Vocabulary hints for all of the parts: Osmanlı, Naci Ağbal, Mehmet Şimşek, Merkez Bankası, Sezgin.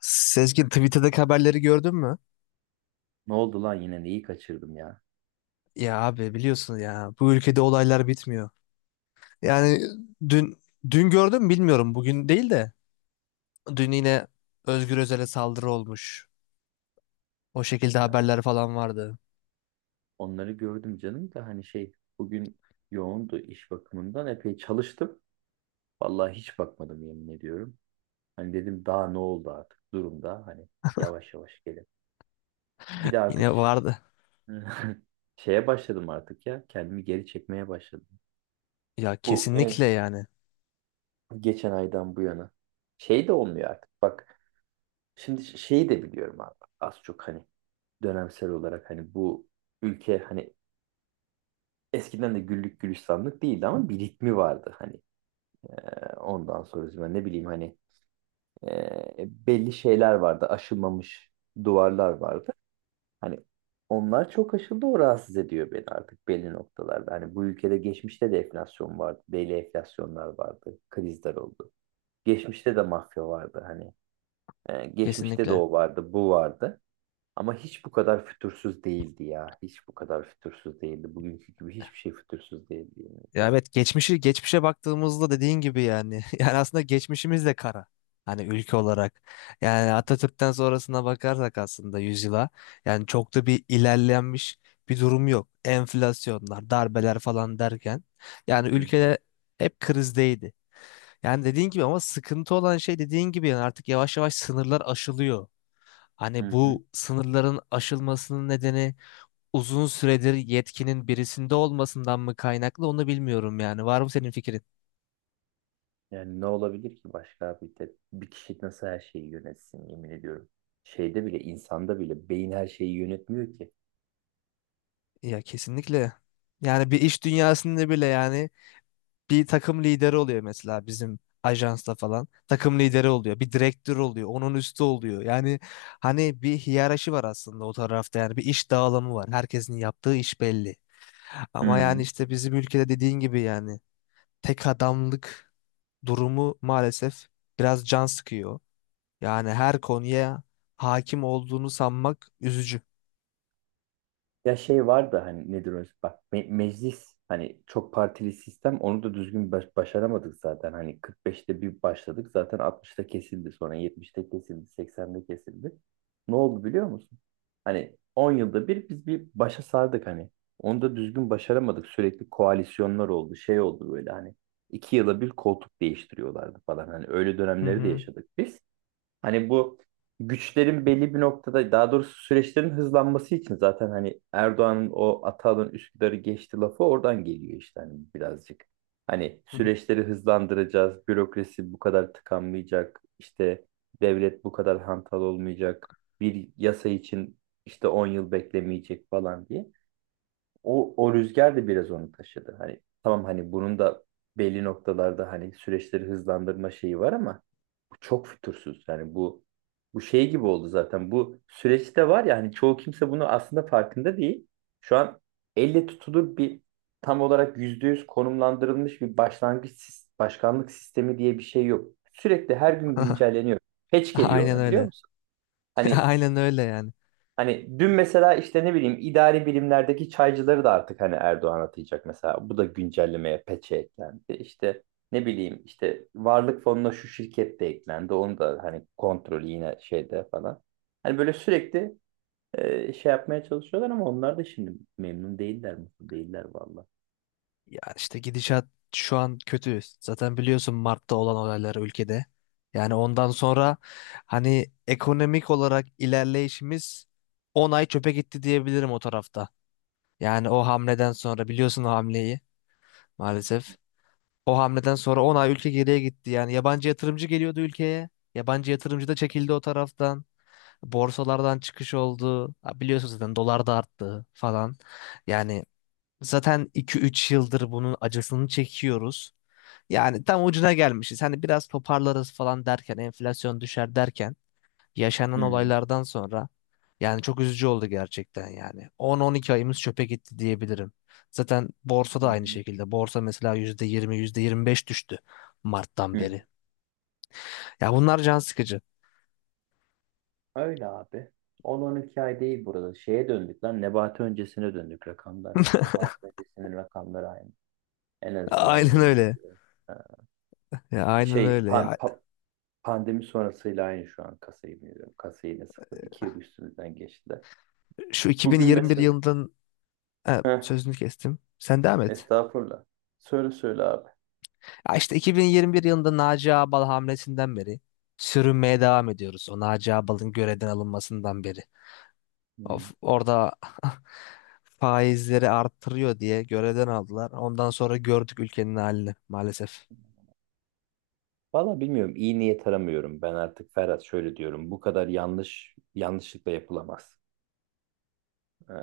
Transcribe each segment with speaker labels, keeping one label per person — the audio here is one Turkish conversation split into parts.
Speaker 1: Sezgin Twitter'daki haberleri gördün mü?
Speaker 2: Ne oldu lan yine neyi kaçırdım ya?
Speaker 1: Ya abi biliyorsun ya bu ülkede olaylar bitmiyor. Yani dün dün gördüm bilmiyorum bugün değil de dün yine Özgür Özel'e saldırı olmuş. O şekilde haberler falan vardı.
Speaker 2: Onları gördüm canım da hani şey, bugün yoğundu iş bakımından, epey çalıştım. Vallahi hiç bakmadım, yemin ediyorum. Hani dedim daha ne oldu artık durumda hani, yavaş yavaş gelin. Bir de artık
Speaker 1: Yine vardı.
Speaker 2: şeye başladım artık ya, kendimi geri çekmeye başladım.
Speaker 1: Ya
Speaker 2: Bu en
Speaker 1: kesinlikle yani
Speaker 2: geçen aydan bu yana. Şey de olmuyor artık bak, şimdi şeyi de biliyorum abi, az çok hani dönemsel olarak hani bu ülke hani eskiden de güllük gülistanlık değildi ama bir ritmi vardı hani. Ondan sonra ben ne bileyim hani, belli şeyler vardı. Aşılmamış duvarlar vardı. Hani onlar çok aşıldı, o rahatsız ediyor beni artık belli noktalarda. Hani bu ülkede geçmişte de enflasyon vardı. Belli enflasyonlar vardı. Krizler oldu. Geçmişte de mafya vardı hani. Geçmişte de
Speaker 1: kesinlikle.
Speaker 2: o vardı, bu vardı. Ama hiç bu kadar fütursuz değildi ya. Hiç bu kadar fütursuz değildi. Bugünkü gibi hiçbir şey fütursuz değildi. Yemin
Speaker 1: Ya
Speaker 2: ediyorum.
Speaker 1: evet geçmişe baktığımızda dediğin gibi yani yani aslında geçmişimiz de kara. Hani ülke olarak yani Atatürk'ten sonrasına bakarsak aslında yüzyıla yani çok da bir ilerlenmiş bir durum yok. Enflasyonlar, darbeler falan derken yani
Speaker 2: Hı.
Speaker 1: ülke hep krizdeydi. Yani dediğin gibi ama sıkıntı olan şey dediğin gibi yani artık yavaş yavaş sınırlar aşılıyor.
Speaker 2: Hı,
Speaker 1: Hani
Speaker 2: hı.
Speaker 1: bu sınırların aşılmasının nedeni uzun süredir yetkinin birisinde olmasından mı kaynaklı onu bilmiyorum yani. Var mı senin fikrin?
Speaker 2: Yani ne olabilir ki başka, bir de bir kişi nasıl her şeyi yönetsin, yemin ediyorum. Şeyde bile, insanda bile beyin her şeyi yönetmiyor ki.
Speaker 1: Ya kesinlikle. Yani bir iş dünyasında bile yani bir takım lideri oluyor mesela bizim ajansta falan. Takım lideri oluyor. Bir direktör oluyor. Onun üstü oluyor. Yani hani bir hiyerarşi var aslında o tarafta. Yani bir iş dağılımı var. Herkesin yaptığı iş belli. Ama yani
Speaker 2: Hı.
Speaker 1: işte bizim ülkede dediğin gibi yani tek adamlık durumu maalesef biraz can sıkıyor. Yani her konuya hakim olduğunu sanmak üzücü.
Speaker 2: Ya şey var da hani, nedir o? Bak, meclis hani çok partili sistem, onu da düzgün başaramadık zaten. Hani 45'te bir başladık, zaten 60'ta kesildi, sonra 70'te kesildi, 80'de kesildi. Ne oldu biliyor musun? Hani 10 yılda bir biz bir başa sardık hani. Onu da düzgün başaramadık. Sürekli koalisyonlar oldu. Şey oldu böyle hani. 2 yıla bir koltuk değiştiriyorlardı falan. Hani öyle
Speaker 1: Hı
Speaker 2: dönemleri de
Speaker 1: hı.
Speaker 2: yaşadık biz. Hani bu güçlerin belli bir noktada, daha doğrusu süreçlerin hızlanması için zaten hani Erdoğan'ın o Atalı'nın Üsküdar'ı geçti lafı oradan geliyor işte hani, birazcık. Hani süreçleri hızlandıracağız, bürokrasi bu kadar tıkanmayacak, işte devlet bu kadar hantal olmayacak, bir yasa için işte 10 yıl beklemeyecek falan diye. O, o rüzgar da biraz onu taşıdı. Hani tamam, hani bunun da belli noktalarda hani süreçleri hızlandırma şeyi var ama çok fütursuz. Yani bu, bu şey gibi oldu zaten. Bu süreçte var ya hani, çoğu kimse bunu aslında farkında değil. Şu an elle tutulur bir, tam olarak %100 konumlandırılmış bir başkanlık sistemi diye bir şey yok. Sürekli her gün güncelleniyor. Patch geliyor
Speaker 1: Aynen
Speaker 2: ona, biliyor
Speaker 1: öyle.
Speaker 2: musun? Hani
Speaker 1: Aynen öyle yani.
Speaker 2: Hani dün mesela işte ne bileyim, idari bilimlerdeki çaycıları da artık hani Erdoğan atayacak mesela. Bu da güncellemeye peçe eklendi. İşte ne bileyim işte varlık fonuna şu şirket de eklendi. Onu da hani kontrolü yine şeyde falan. Hani böyle sürekli şey yapmaya çalışıyorlar ama onlar da şimdi memnun değiller, mutlu değiller valla.
Speaker 1: Ya işte gidişat şu an kötü. Zaten biliyorsun Mart'ta olan olaylar ülkede. Yani ondan sonra hani ekonomik olarak ilerleyişimiz 10 ay çöpe gitti diyebilirim o tarafta. Yani o hamleden sonra biliyorsun o hamleyi maalesef. O hamleden sonra 10 ay ülke geriye gitti. Yani yabancı yatırımcı geliyordu ülkeye. Yabancı yatırımcı da çekildi o taraftan. Borsalardan çıkış oldu. Ha, biliyorsunuz zaten dolar da arttı falan. Yani zaten iki üç yıldır bunun acısını çekiyoruz. Yani tam ucuna gelmişiz. Hani biraz toparlarız falan derken, enflasyon düşer derken
Speaker 2: Hı
Speaker 1: yaşanan
Speaker 2: hı,
Speaker 1: olaylardan sonra yani çok üzücü oldu gerçekten yani. 10-12 ayımız çöpe gitti diyebilirim. Zaten borsa
Speaker 2: hı
Speaker 1: da aynı
Speaker 2: hı,
Speaker 1: şekilde. Borsa mesela %20, %25 düştü Mart'tan
Speaker 2: hı.
Speaker 1: beri. Ya bunlar can sıkıcı.
Speaker 2: Öyle abi. 10-12 ay değil burada. Şeye döndük lan. Nebati öncesine döndük rakamlar. Yani Nebati öncesinin rakamları aynı. En azından,
Speaker 1: Aynen
Speaker 2: yemin
Speaker 1: öyle.
Speaker 2: ediyorum. Ha.
Speaker 1: Ya aynen
Speaker 2: Şey
Speaker 1: öyle.
Speaker 2: pan-
Speaker 1: Ya
Speaker 2: pa- Pandemi sonrasıyla aynı şu an, kasa, yemin ediyorum. Kasa yine sıfır. 2 yıl üstünden geçtiler.
Speaker 1: şu
Speaker 2: Bugün
Speaker 1: 2021
Speaker 2: mesela,
Speaker 1: yılından... Ha,
Speaker 2: heh,
Speaker 1: sözünü kestim. Sen devam et.
Speaker 2: estağfurullah. Söyle söyle abi.
Speaker 1: Ya işte 2021 yılında Naci Ağbal hamlesinden beri sürünmeye devam ediyoruz. O Naci Ağbal'ın görevden alınmasından beri.
Speaker 2: Hmm.
Speaker 1: Of, orada faizleri arttırıyor diye görevden aldılar. Ondan sonra gördük ülkenin halini maalesef.
Speaker 2: Valla bilmiyorum. İyi niyet aramıyorum. Ben artık Ferhat şöyle diyorum. Bu kadar yanlış yanlışlıkla yapılamaz.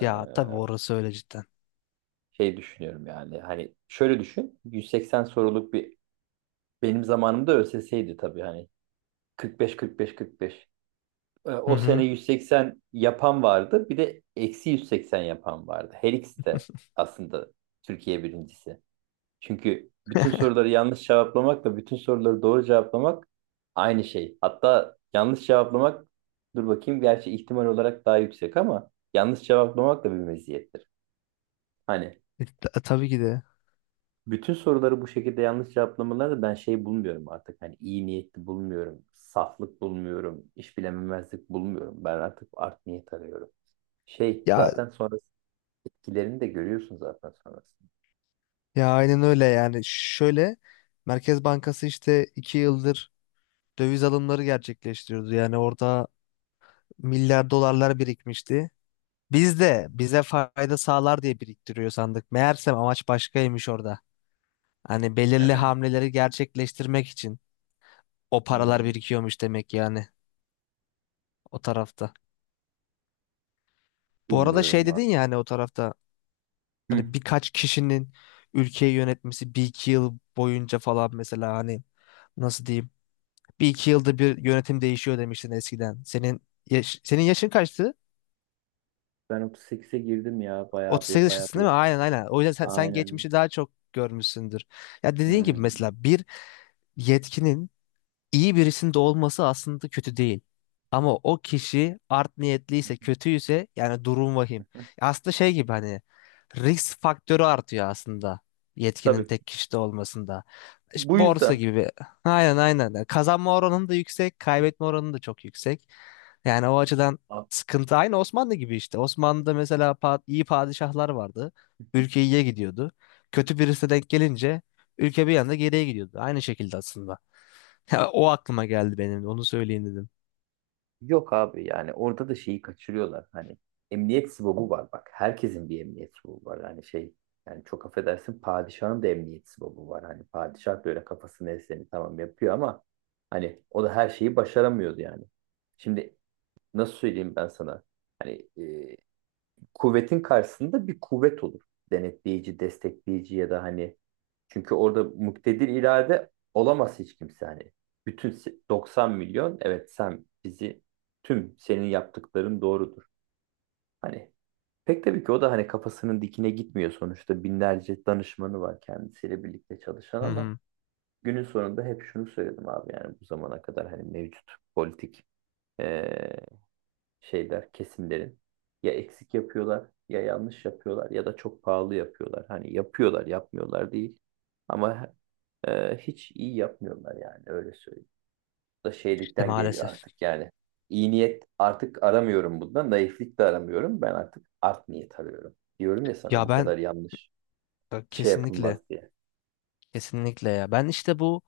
Speaker 1: Ya tabii orası öyle cidden.
Speaker 2: Şey düşünüyorum yani. Hani şöyle düşün. 180 soruluk bir, benim zamanımda ÖSS'ydi tabii hani. 45 45 45.
Speaker 1: Hı
Speaker 2: O sene
Speaker 1: hı.
Speaker 2: 180 yapan vardı. Bir de eksi 180 yapan vardı. Her ikisi de aslında Türkiye birincisi. Çünkü bütün soruları yanlış cevaplamakla bütün soruları doğru cevaplamak aynı şey. Hatta yanlış cevaplamak, dur bakayım, gerçi ihtimal olarak daha yüksek, ama yanlış cevaplamak da bir meziyettir. Hani
Speaker 1: Tabii ki de.
Speaker 2: bütün soruları bu şekilde yanlış cevaplamaları ben şey bulmuyorum artık. Hani iyi niyetli bulmuyorum, saflık bulmuyorum, iş bilememezlik bulmuyorum. Ben artık art niyet arıyorum. Şey
Speaker 1: Ya
Speaker 2: zaten sonrası, etkilerini de görüyorsun zaten sonrasında.
Speaker 1: ya aynen öyle yani. Şöyle Merkez Bankası işte iki yıldır döviz alımları gerçekleştiriyordu. Yani orada milyar dolarlar birikmişti. Biz de bize fayda sağlar diye biriktiriyor sandık. Meğersem amaç başkaymış orada. Hani belirli hamleleri gerçekleştirmek için o paralar
Speaker 2: Hmm,
Speaker 1: birikiyormuş demek yani o tarafta. Bu arada
Speaker 2: bilmiyorum
Speaker 1: şey dedin ya
Speaker 2: vallahi.
Speaker 1: hani o tarafta
Speaker 2: Hı.
Speaker 1: hani birkaç kişinin ülkeyi yönetmesi bir iki yıl boyunca falan mesela hani nasıl diyeyim bir iki yılda bir yönetim değişiyor demiştin eskiden. Senin yaşın kaçtı?
Speaker 2: Ben 38'e girdim ya, bayağı
Speaker 1: 38
Speaker 2: bir, bayağı
Speaker 1: yaşındasın değil
Speaker 2: bir.
Speaker 1: mi? Aynen aynen. O yüzden sen
Speaker 2: Aynen.
Speaker 1: geçmişi daha çok görmüşsündür. Ya dediğin gibi
Speaker 2: Hmm.
Speaker 1: mesela bir yetkinin iyi birisinde olması aslında kötü değil. Ama o kişi art niyetliyse, kötüyse yani durum vahim. Aslında şey gibi hani risk faktörü artıyor aslında yetkinin
Speaker 2: Tabii.
Speaker 1: tek kişide olmasında. İşte
Speaker 2: Bu
Speaker 1: borsa
Speaker 2: yüzden.
Speaker 1: gibi. Aynen aynen. Yani kazanma oranın da yüksek, kaybetme oranı da çok yüksek. Yani o açıdan
Speaker 2: A-
Speaker 1: sıkıntı aynı Osmanlı gibi işte. Osmanlı'da mesela iyi padişahlar vardı. Ülke iyiye gidiyordu. Kötü birisine denk gelince ülke bir anda geriye gidiyordu. Aynı şekilde aslında. Ya, o aklıma geldi benim de. Onu söyleyeyim dedim.
Speaker 2: Yok abi, yani orada da şeyi kaçırıyorlar hani, emniyet sibobu var bak, herkesin bir emniyet sibobu var hani şey, yani çok affedersin padişahın da emniyet sibobu var hani, padişah böyle kafasını eseni tamam yapıyor ama hani o da her şeyi başaramıyordu yani. Şimdi nasıl söyleyeyim ben sana? Hani, kuvvetin karşısında bir kuvvet olur. Denetleyici, destekleyici ya da hani, çünkü orada muktedir irade olamaz hiç kimse hani. 90 milyon evet, sen bizi, tüm senin yaptıkların doğrudur. Hani pek tabii ki o da hani kafasının dikine gitmiyor, sonuçta binlerce danışmanı var kendisiyle birlikte çalışan
Speaker 1: Hı
Speaker 2: ama
Speaker 1: hı.
Speaker 2: günün sonunda hep şunu söyledim abi, yani bu zamana kadar hani mevcut politik şeyler, kesimlerin ya eksik yapıyorlar, ya yanlış yapıyorlar, ya da çok pahalı yapıyorlar. Hani yapıyorlar, yapmıyorlar değil. Ama hiç iyi yapmıyorlar yani, öyle söyleyeyim. Bu da
Speaker 1: İşte
Speaker 2: şeylikten geliyor
Speaker 1: maalesef.
Speaker 2: artık yani. İyi niyet artık aramıyorum bundan. Naiflik de aramıyorum. Ben artık art niyet arıyorum. Diyorum ya sana,
Speaker 1: Ya
Speaker 2: bu
Speaker 1: ben
Speaker 2: kadar yanlış
Speaker 1: bak,
Speaker 2: şey
Speaker 1: kesinlikle
Speaker 2: yapılmaz diye.
Speaker 1: kesinlikle ya. Ben işte bu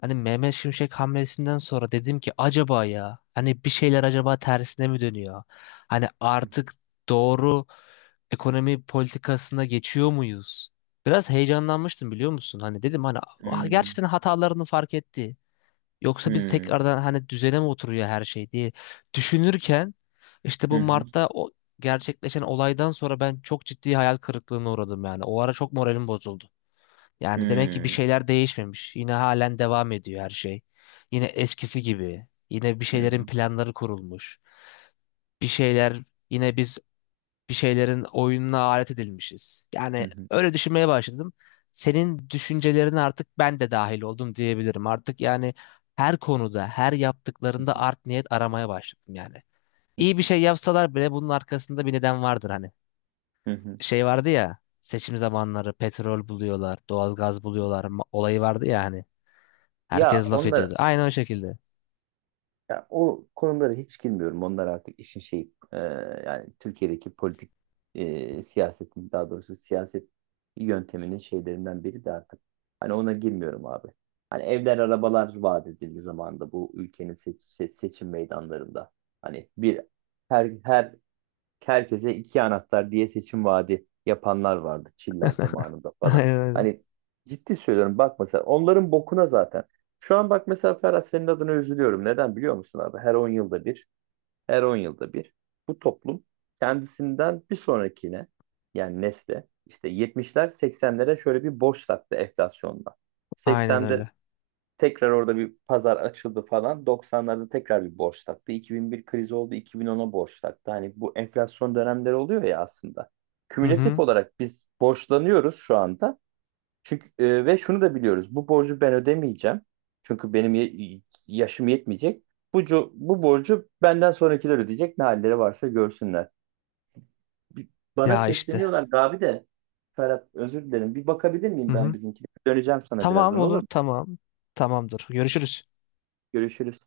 Speaker 1: hani Mehmet Şimşek hamlesinden sonra dedim ki acaba ya hani bir şeyler acaba tersine mi dönüyor? Hani artık doğru ekonomi politikasına geçiyor muyuz? Biraz heyecanlanmıştım biliyor musun? Hani dedim hani "Ah,
Speaker 2: Hmm,
Speaker 1: gerçekten hatalarını fark etti. Yoksa biz
Speaker 2: hmm,
Speaker 1: tekrardan hani düzene mi oturuyor her şey?" diye düşünürken işte
Speaker 2: hı
Speaker 1: bu
Speaker 2: hı,
Speaker 1: Mart'ta o gerçekleşen olaydan sonra ben çok ciddi hayal kırıklığına uğradım yani. O ara çok moralim bozuldu. Yani demek ki bir
Speaker 2: hmm,
Speaker 1: şeyler değişmemiş. Yine halen devam ediyor her şey. Yine eskisi gibi. Yine bir
Speaker 2: hı
Speaker 1: şeylerin
Speaker 2: hı,
Speaker 1: planları kurulmuş. Bir şeyler yine biz bir şeylerin oyununa alet edilmişiz.
Speaker 2: hı
Speaker 1: Yani
Speaker 2: hı,
Speaker 1: öyle düşünmeye başladım. Senin düşüncelerine artık ben de dahil oldum diyebilirim. Artık yani her konuda, her
Speaker 2: hı
Speaker 1: yaptıklarında
Speaker 2: hı,
Speaker 1: art niyet aramaya başladım yani. İyi bir şey yapsalar bile bunun arkasında bir neden vardır hani.
Speaker 2: hı hı.
Speaker 1: Şey vardı ya, seçim zamanları petrol buluyorlar, doğalgaz buluyorlar olayı vardı ya hani.
Speaker 2: Ya
Speaker 1: Herkes laf
Speaker 2: onlar
Speaker 1: ediyordu. Aynen o şekilde.
Speaker 2: Ya o konulara hiç girmiyorum. Onlar artık işin şey, yani Türkiye'deki politik, siyasetin daha doğrusu siyaset yönteminin şeylerinden biri de artık. Hani ona girmiyorum abi. Hani evler arabalar vaat edildiği zaman da bu ülkenin seçim meydanlarında hani bir, her her herkese iki anahtar diye seçim vaadi yapanlar vardı Çiller zamanında falan.
Speaker 1: Aynen öyle.
Speaker 2: Hani ciddi söylüyorum bak mesela, onların bokuna zaten. Şu an bak mesela Ferhat, senin adına üzülüyorum. Neden biliyor musun abi? Her 10 yılda bir, her 10 yılda bir bu toplum kendisinden bir sonrakine, yani nesle işte 70'ler 80'lere şöyle bir boş taktı enflasyonda.
Speaker 1: Aynen
Speaker 2: 80'de
Speaker 1: öyle.
Speaker 2: tekrar orada bir pazar açıldı falan. 90'larda tekrar bir borç taktı. 2001 krizi oldu, 2010'a borç taktı. Hani bu enflasyon dönemleri oluyor ya aslında.
Speaker 1: Hı
Speaker 2: Kümülatif
Speaker 1: hı.
Speaker 2: olarak biz borçlanıyoruz şu anda. Çünkü ve şunu da biliyoruz. Bu borcu ben ödemeyeceğim. Çünkü benim yaşım yetmeyecek. Bu, bu borcu benden sonrakiler ödeyecek. Ne halleri varsa görsünler. Bir- Bana
Speaker 1: Ya işte.
Speaker 2: sesleniyorlar abi de. Ferhat özür dilerim. Bir bakabilir miyim
Speaker 1: Hı
Speaker 2: ben
Speaker 1: hı.
Speaker 2: bizimkine? Döneceğim sana
Speaker 1: Tamam
Speaker 2: birazdan, olur
Speaker 1: olur
Speaker 2: mu?
Speaker 1: tamam. Tamamdır. Görüşürüz.
Speaker 2: Görüşürüz.